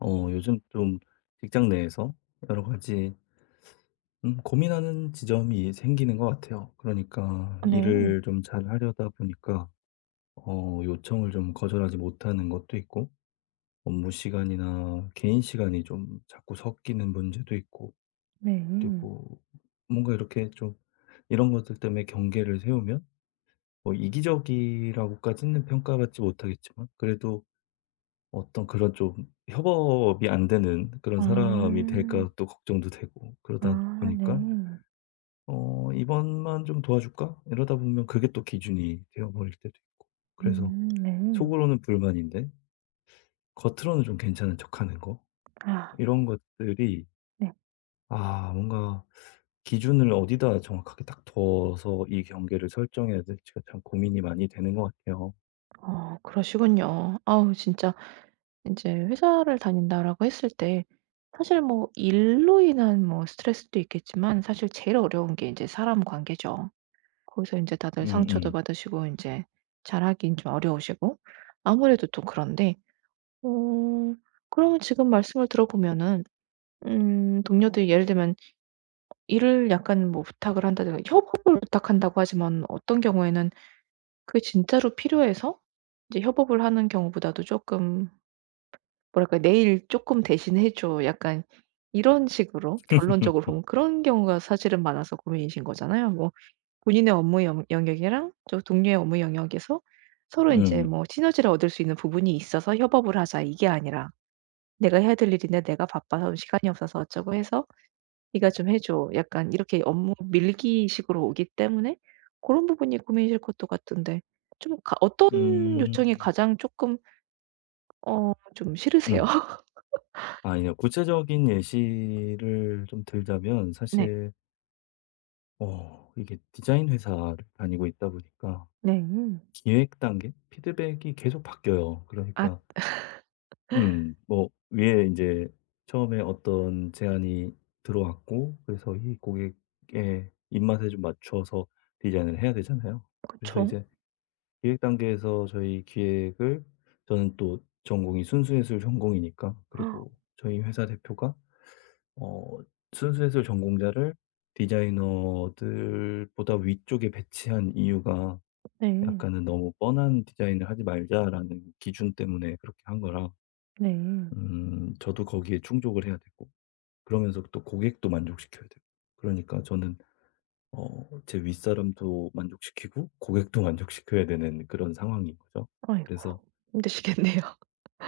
요즘 좀 직장 내에서 여러 가지 고민하는 지점이 생기는 것 같아요. 그러니까 네. 일을 좀 잘 하려다 보니까 요청을 좀 거절하지 못하는 것도 있고 업무 시간이나 개인 시간이 좀 자꾸 섞이는 문제도 있고 네. 그리고 뭔가 이렇게 좀 이런 것들 때문에 경계를 세우면 뭐 이기적이라고까지는 평가받지 못하겠지만 그래도 어떤 그런 좀 협업이 안 되는 그런 아. 사람이 될까 또 걱정도 되고 그러다 아 네. 보니까 '어 이번만 좀 도와줄까?' 이러다 보면 그게 또 기준이 되어 버릴 때도 있고 그래서 네. 속으로는 불만인데 겉으로는 좀 괜찮은 척하는 거 아 이런 것들이 네. 뭔가 기준을 어디다 정확하게 딱 둬서 이 경계를 설정해야 될지가 참 고민이 많이 되는 것 같아요. 어 그러시군요. 아우 진짜 인제 "회사를 다닌다."라고 했을 때 사실 뭐 일로 인한 뭐 스트레스도 있겠지만 사실 제일 어려운 게 인제 사람 관계죠. 거기서 인제 다들 음음. 상처도 음. 받으시고 인제 잘하긴 좀 어려우시고 아무래도 또 그런데 어 그러면 지금 말씀을 들어보면은 동료들이 예를 들면 일을 약간 뭐 부탁을 한다든가 협업을 부탁한다고 하지만 어떤 경우에는 그게 진짜로 필요해서 이제 협업을 하는 경우보다도 쪼끔 뭐랄까 '내일 쪼끔 대신해 줘.' 약간 이런 식으로 결론적으로 보면 그런 경우가 사실은 많아서 고민이신 거잖아요. 뭐 본인의 업무 영 영역이랑 저 동료의 업무 영역에서 서로 인제 음. 뭐 시너지를 얻을 수 있는 부분이 있어서 협업을 하자 이게 아니라 '내가 해야 될 일인데 내가 바빠서 시간이 없어서 어쩌고.' 해서 "네가 좀 해 줘." 약간 이렇게 업무 밀기식으로 오기 때문에 고런 부분이 고민이실 것도 같은데 좀 가 어떤 음. 요청이 가장 쪼끔 어 좀 싫으세요? 음. 아 아니요. 구체적인 예시를 좀 들자면 네. 사실 이게 디자인 회사를 다니고 있다 보니까 네. 기획 단계 피드백이 계속 바뀌어요. 아 그러니까 뭐 위에 이제 처음에 어떤 제안이 들어왔고 그래서 이 고객의 입맛에 좀 맞춰서 디자인을 해야 되잖아요. 그래서 그쵸. 이제 기획 단계에서 저희 기획을 저는 또 전공이 순수예술 전공이니까 그리고 저희 회사 대표가 어 순수예술 전공자를 디자이너들보다 위쪽에 배치한 이유가 네. 약간은 '너무 뻔한 디자인을 하지 말자.'라는 기준 때문에 그렇게 한 거라 네. 저도 거기에 충족을 해야 되고 그러면서 또 고객도 만족시켜야 되고 그러니까 저는 제 윗사람도 만족시키고 고객도 만족시켜야 되는 그런 상황인 거죠. 아이고 그래서 힘드시겠네요.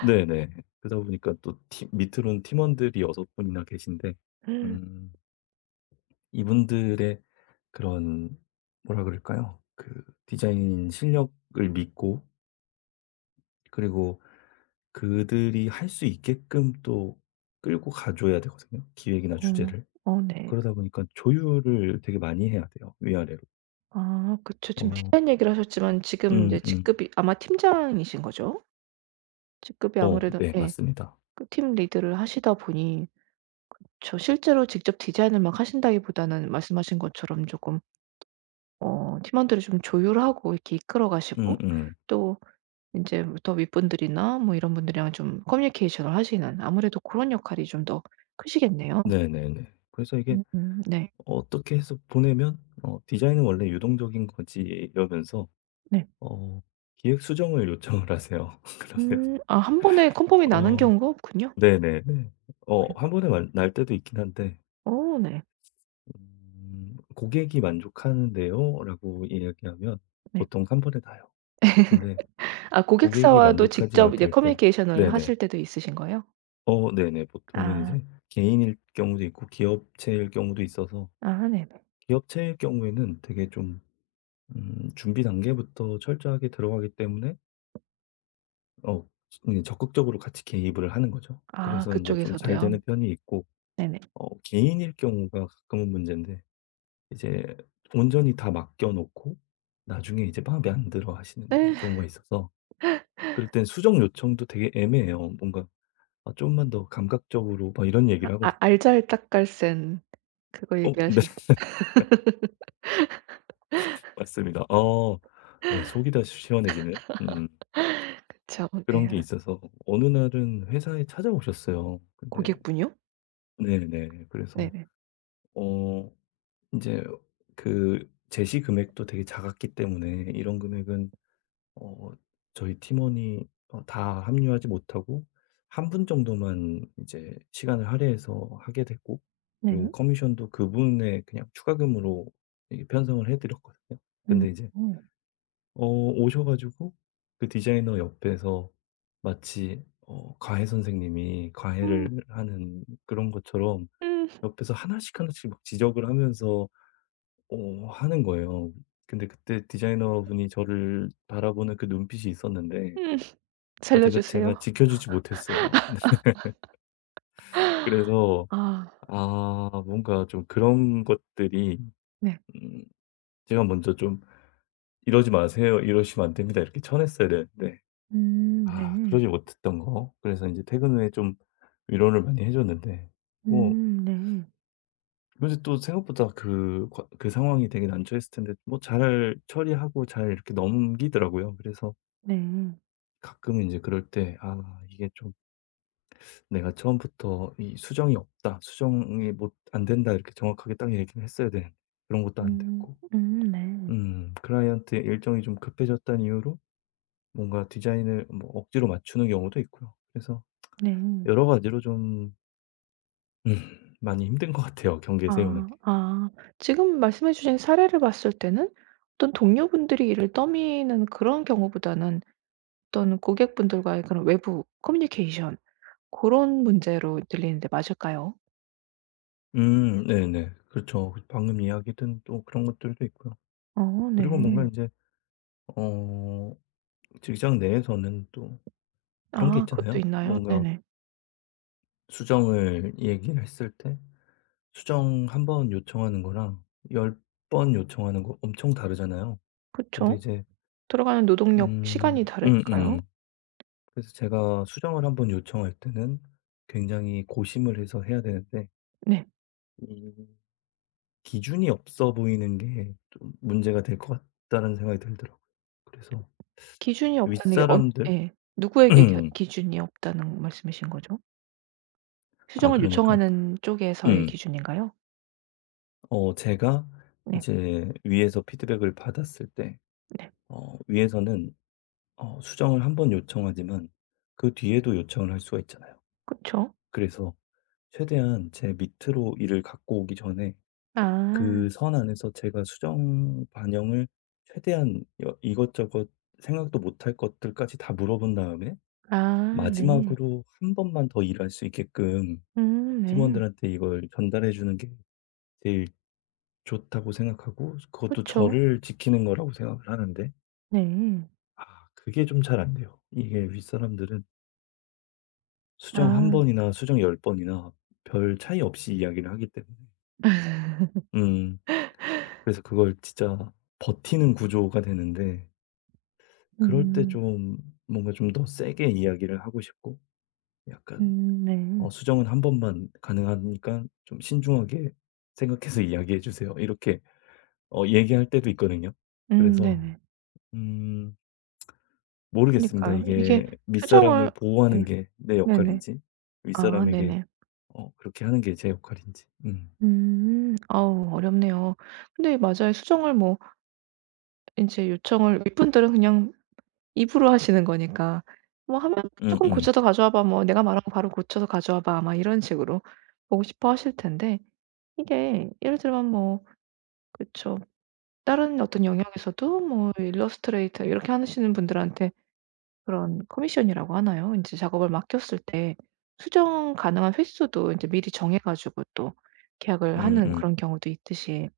네네. 그러다 보니까 또 팀 밑으로는 팀원들이 여섯 분이나 계신데 음 이분들의 그런 뭐라 그럴까요? 그 디자인 실력을 믿고 그리고 그들이 할 수 있게끔 또 끌고 가 줘야 되거든요, 기획이나 어. 주제를. 어 네. 네. 그러다 보니까 조율을 되게 많이 해야 돼요, 위아래로. 아 그쵸. 지금 어 디자인 얘기를 하셨지만 지금 인제 음음. 직급이 아마 팀장이신 거죠? 직급이 어 아무래도 네 예. 맞습니다. 그 팀 리드를 하시다 보니 저 실제로 직접 디자인을 막 하신다기보다는 말씀하신 것처럼 조금 어 팀원들을 좀 조율하고 이렇게 이끌어 가시고 음음. 또 인제 더 윗분들이나 뭐 이런 분들이랑 좀 커뮤니케이션을 하시는 아무래도 고런 역할이 좀 더 크시겠네요. 네네네. 그래서 이게 음음 네. '어떻게 해서 보내면 어 디자인은 원래 유동적인 거지.' 이러면서 네. 어 기획 수정을 요청을 하세요. 그러면 아 한 번에 컨펌이 나는 어 경우가 없군요. 네네네. 아이고. 한 번에 말 날 때도 있긴 한데 어 네. "고객이 만족하는데요."라고 이야기하면 네. 보통 한 번에 나요. 근데 아 고객이 고객사와도 만족하지 직접 이제 못할 때 커뮤니케이션을 네네. 하실 때도 있으신 거예요? 어 네네. 보통은 아. 이제 개인일 경우도 있고 기업체일 경우도 있어서 아 네네. 기업체일 경우에는 되게 좀 준비 단계부터 철저하게 들어가기 때문에 어 이 적극적으로 같이 개입을 하는 거죠. 아 그래서 이제 좀 잘 그쪽에서도요? 되는 편이 있고 네네. 개인일 경우가 가끔은 문제인데 이제 온전히 다 맡겨 놓고 나중에 이제 마음에 안 들어 하시는 경우가 있어서 그럴 땐 수정 요청도 되게 애매해요. 뭔가 "아 좀만 더 감각적으로." 막 이런 얘기를 아 하거든요. 알잘딱갈센 그거 어 네. 얘기하시는 맞습니다. 어 네. 속이 다 시원해지는 음 음. 저 네. 그런 게 아 있어서 어느 날은 회사에 찾아오셨어요. 근데 고객분이요? 네네. 그래서 네네. 어 이제 그 제시 금액도 되게 작았기 때문에 "이런 금액은 어 저희 팀원이 다 합류하지 못하고 한 분 정도만 이제 시간을 할애해서 하게 됐고 네. 그리고 커미션도 그분의 그냥 추가금으로 이 편성을 해 드렸거든요. 음. 근데 이제 어. 어 오셔 가지고 그 디자이너 옆에서 마치 과외 선생님이 음. 과외를 하는 그런 것처럼 음. 옆에서 하나씩 하나씩 막 지적을 하면서 하는 거예요. 근데 그때 디자이너분이 저를 바라보는 그 눈빛이 있었는데 음. 아 살려 제가 주세요. 지켜주지 못했어요. 그래서 아 뭔가 좀 그런 것들이 네. 음 제가 먼저 좀 "이러지 마세요. 이러시면 안 됩니다." 이렇게 쳐냈어야 되는데 아 네. 그러지 못했던 거 그래서 이제 퇴근 후에 좀 위로를 많이 해 줬는데 뭐 네. 근데 또 생각보다 그 과 그 상황이 되게 난처했을 텐데 뭐 잘 처리하고 잘 이렇게 넘기더라고요. 그래서 네. 가끔 이제 그럴 때 '아 이게 좀' 내가 처음부터 이 수정이 없다. 수정이 못 안 된다. 이렇게 정확하게 딱 얘기를 했어야 되는데 그런 것도 안 음. 됐고. 네. 클라이언트의 일정이 좀 급해졌다는 이유로 뭔가 디자인을 뭐 억지로 맞추는 경우도 있고요. 그래서 네. 여러 가지로 좀 많이 힘든 것 같아요, 경계 세우는 아 게. 아. 지금 말씀해 주신 사례를 봤을 때는 어떤 동료분들이 이를 떠미는 그런 경우보다는 어떤 고객분들과의 그런 외부 커뮤니케이션 고런 문제로 들리는데 맞을까요? 네네. 그렇죠. 방금 이야기든 또 그런 것들도 있고요. 어 그리고 뭔가 네. 이제 어 직장 내에서는 또 그런 게 아 그것도 있잖아요. 있나요? 뭔가 네네. 수정을 얘기를 했을 때 수정 한 번 요청하는 거랑 열 번 요청하는 거 엄청 다르잖아요. 근데 그쵸. 이제 들어가는 노동력 시간이 다르니까요. 음음. 그래서 제가 수정을 한 번 요청할 때는 굉장히 고심을 해서 해야 되는데 네. 이 기준이 없어 보이는 게 좀 문제가 될 것 같다는 생각이 들더라고요. 그래서 기준이 없다는 게 언 윗사람들 예. 누구에게 겨 기준이 없다는 말씀이신 거죠? 아 수정을 그러니까 요청하는 쪽에서의 음 기준인가요? 제가 네. 이제 위에서 피드백을 받았을 때 네. 위에서는 수정을 한 번 요청하지만 그 뒤에도 요청을 할 수가 있잖아요. 그쵸. 그래서 최대한 제 밑으로 일을 갖고 오기 전에 그 아. 선 안에서 제가 수정 반영을 최대한 여 이것저것 생각도 못할 것들까지 다 물어본 다음에 아 네. 마지막으로 한 번만 더 일할 수 있게끔 네. 팀원들한테 이걸 전달해 주는 게 제일 좋다고 생각하고 그것도 그쵸. 저를 지키는 거라고 생각을 하는데 네. 아 그게 좀 잘 안 돼요. 이게 윗사람들은 수정 한 아. 번이나 수정 열 번이나 별 차이 없이 이야기를 하기 때문에. 음. 그래서 그걸 진짜 버티는 구조가 되는데 그럴 때 음. 좀 뭔가 좀 더 세게 이야기를 하고 싶고 약간 "어 네. 수정은 한 번만 가능하니까 좀 신중하게 생각해서 이야기해 주세요." 이렇게 얘기할 때도 있거든요. 그래서 네네. 음 모르겠습니다. 그니까요. 이게 이게 수정을 윗사람을 예. 보호하는 게 내 네네. 역할인지 아 윗사람에게 네네. 그렇게 하는 게 제 역할인지. 음. 음. 아우 어렵네요. 근데 맞아요. 수정을 뭐 이제 요청을 윗분들은 그냥 입으로 하시는 거니까 뭐 하면 조금 음음. 고쳐서 가져와 봐." 뭐 "내가 말한 거 바로 고쳐서 가져와 봐." 아마 이런 식으로 보고 싶어 하실 텐데 이게 예를 들면 뭐 그쵸. 다른 어떤 영역에서도 뭐 일러스트레이터 이렇게 하시는 분들한테 그런 커미션이라고 하나요? 이제 작업을 맡겼을 때 수정 가능한 횟수도 이제 미리 정해 가지고 또 계약을 하는 음음. 그런 경우도 있듯이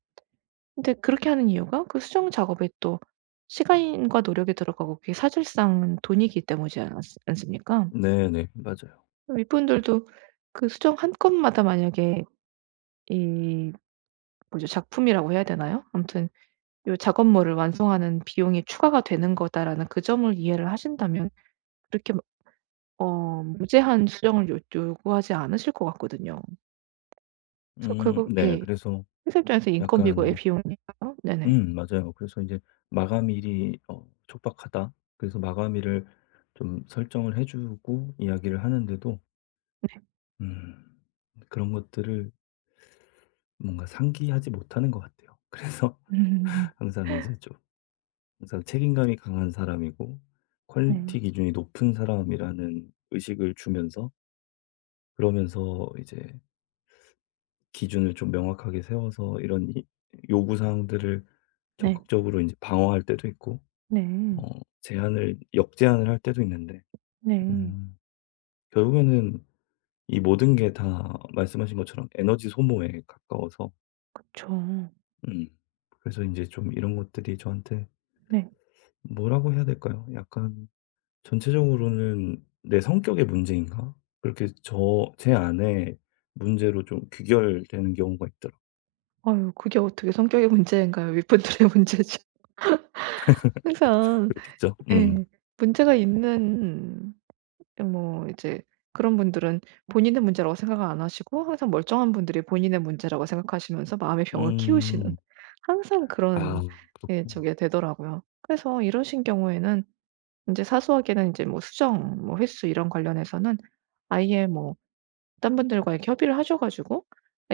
근데 그렇게 하는 이유가 그 수정 작업에 또 시간과 노력이 들어가고 그게 사실상 돈이기 때문이지 않았 않습니까? 네네. 맞아요. 윗분들도 그 수정 한 건마다 만약에 이 뭐죠 작품이라고 해야 되나요? 아무튼 요 작업물을 완성하는 비용이 추가가 되는 거다라는 그 점을 이해를 하신다면 그렇게 어 무제한 수정을 요 요구하지 않으실 것 같거든요. 그래서 결국 네. 예. 그래서 회사 입장에서 인건비고 의 약간 비용이니까요. 네네. 맞아요. 그래서 이제 마감일이 촉박하다. 그래서 마감일을 좀 설정을 해 주고 이야기를 하는데도 음 그런 것들을 뭔가 상기하지 못하는 것 같아요. 그래서 네. 항상 이제 좀 항상 책임감이 강한 사람이고 퀄리티 네. 기준이 높은 사람이라는 의식을 주면서 그러면서 이제 기준을 좀 명확하게 세워서 이런 이 요구 사항들을 네. 적극적으로 이제 방어할 때도 있고 어 네. 제한을 역제한을 할 때도 있는데 네. 음 결국에는 이 모든 게 다 말씀하신 것처럼 에너지 소모에 가까워서 그쵸. 음 그래서 이제 좀 이런 것들이 저한테 네. 뭐라고 해야 될까요? 약간 전체적으로는 '내 성격의 문제인가?' 그렇게 저 제 안에 문제로 좀 귀결되는 경우가 있더라고요. 아유 그게 어떻게 성격의 문제인가요? 윗분들의 문제지. 항상 그렇겠죠? 음. 예. 문제가 있는 뭐 이제 그런 분들은 본인의 문제라고 생각을 안 하시고 항상 멀쩡한 분들이 본인의 문제라고 생각하시면서 마음의 병을 키우시는 음. 항상 아 그런 예 그렇군요. 저게 되더라고요. 그래서 이러신 경우에는 인제 사소하게는 인제 뭐 수정 뭐 횟수 이런 관련해서는 아예 뭐 딴 분들과 이렇게 협의를 하셔 가지고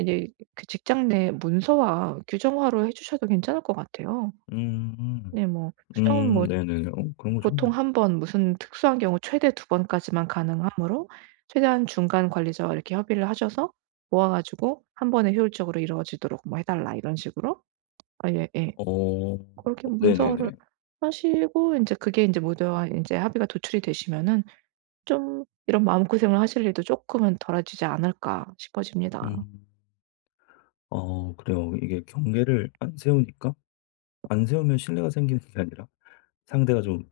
이제 그 직장 내 문서화, 규정화로 해 주셔도 괜찮을 것 같아요. 음. 네 뭐 수정은 뭐 네네네. 어 그런 거 보통 좋네요. 한 번 무슨 특수한 경우 최대 두 번까지만 가능하므로 최대한 중간 관리자와 이렇게 협의를 하셔서 모아 가지고 한 번에 효율적으로 이루어지도록 뭐 해 달라 이런 식으로 아 예 예. 어 그렇게 문서화를 네네네. 하시고 이제 그게 이제 모두와 이제 합의가 도출이 되시면은 좀 이런 마음고생을 하실 일도 조금은 덜어지지 않을까 싶어집니다. 음. 어 그래요. 이게 경계를 안 세우니까 안 세우면 신뢰가 생기는 게 아니라 상대가 좀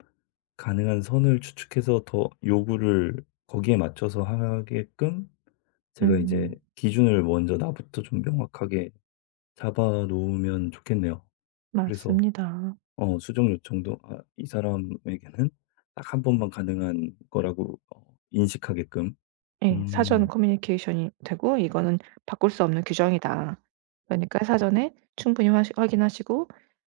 가능한 선을 추측해서 더 요구를 거기에 맞춰서 하게끔 제가 이제 음. 기준을 먼저 나부터 좀 명확하게 잡아 놓으면 좋겠네요. 그래서 맞습니다. 수정 요청도 아 이 사람에게는 딱 한 번만 가능한 거라고 인식하게끔. 예. 사전 음. 커뮤니케이션이 되고 이거는 바꿀 수 없는 규정이다. 그러니까 사전에 충분히 화시 확인하시고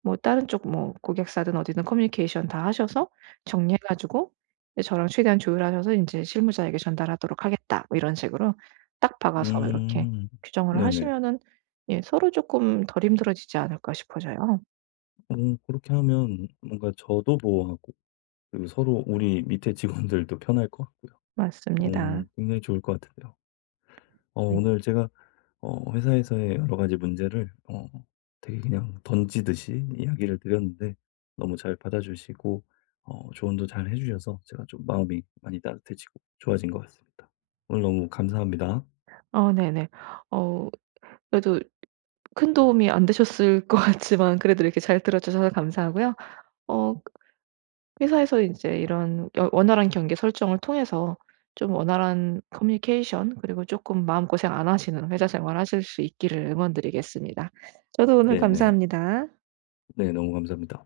뭐 다른 쪽 뭐 고객사든 어디든 커뮤니케이션 다 하셔서 정리해 가지고 이제 저랑 최대한 조율하셔서 이제 "실무자에게 전달하도록 하겠다." 뭐 이런 식으로 딱 박아서 이렇게 음. 규정을 네네. 하시면은 예 서로 조금 덜 힘들어지지 않을까 싶어져요. 어 그렇게 하면 뭔가 저도 보호하고 그리고 서로 우리 밑에 직원들도 편할 것 같고요. 맞습니다. 어 굉장히 좋을 것 같은데요. 네. 오늘 제가 회사에서의 여러 가지 문제를 되게 그냥 던지듯이 이야기를 드렸는데 너무 잘 받아주시고 조언도 잘 해 주셔서 제가 좀 마음이 많이 따뜻해지고 좋아진 것 같습니다. 오늘 너무 감사합니다. 어 네네. 어 그래도 큰 도움이 안 되셨을 것 같지만 그래도 이렇게 잘 들어 주셔서 감사하고요. 어 회사에서 이제 이런 여 원활한 경계 설정을 통해서 좀 원활한 커뮤니케이션 그리고 조금 마음고생 안 하시는 회사 생활 하실 수 있기를 응원드리겠습니다. 저도 오늘 네네. 감사합니다. 네 너무 감사합니다.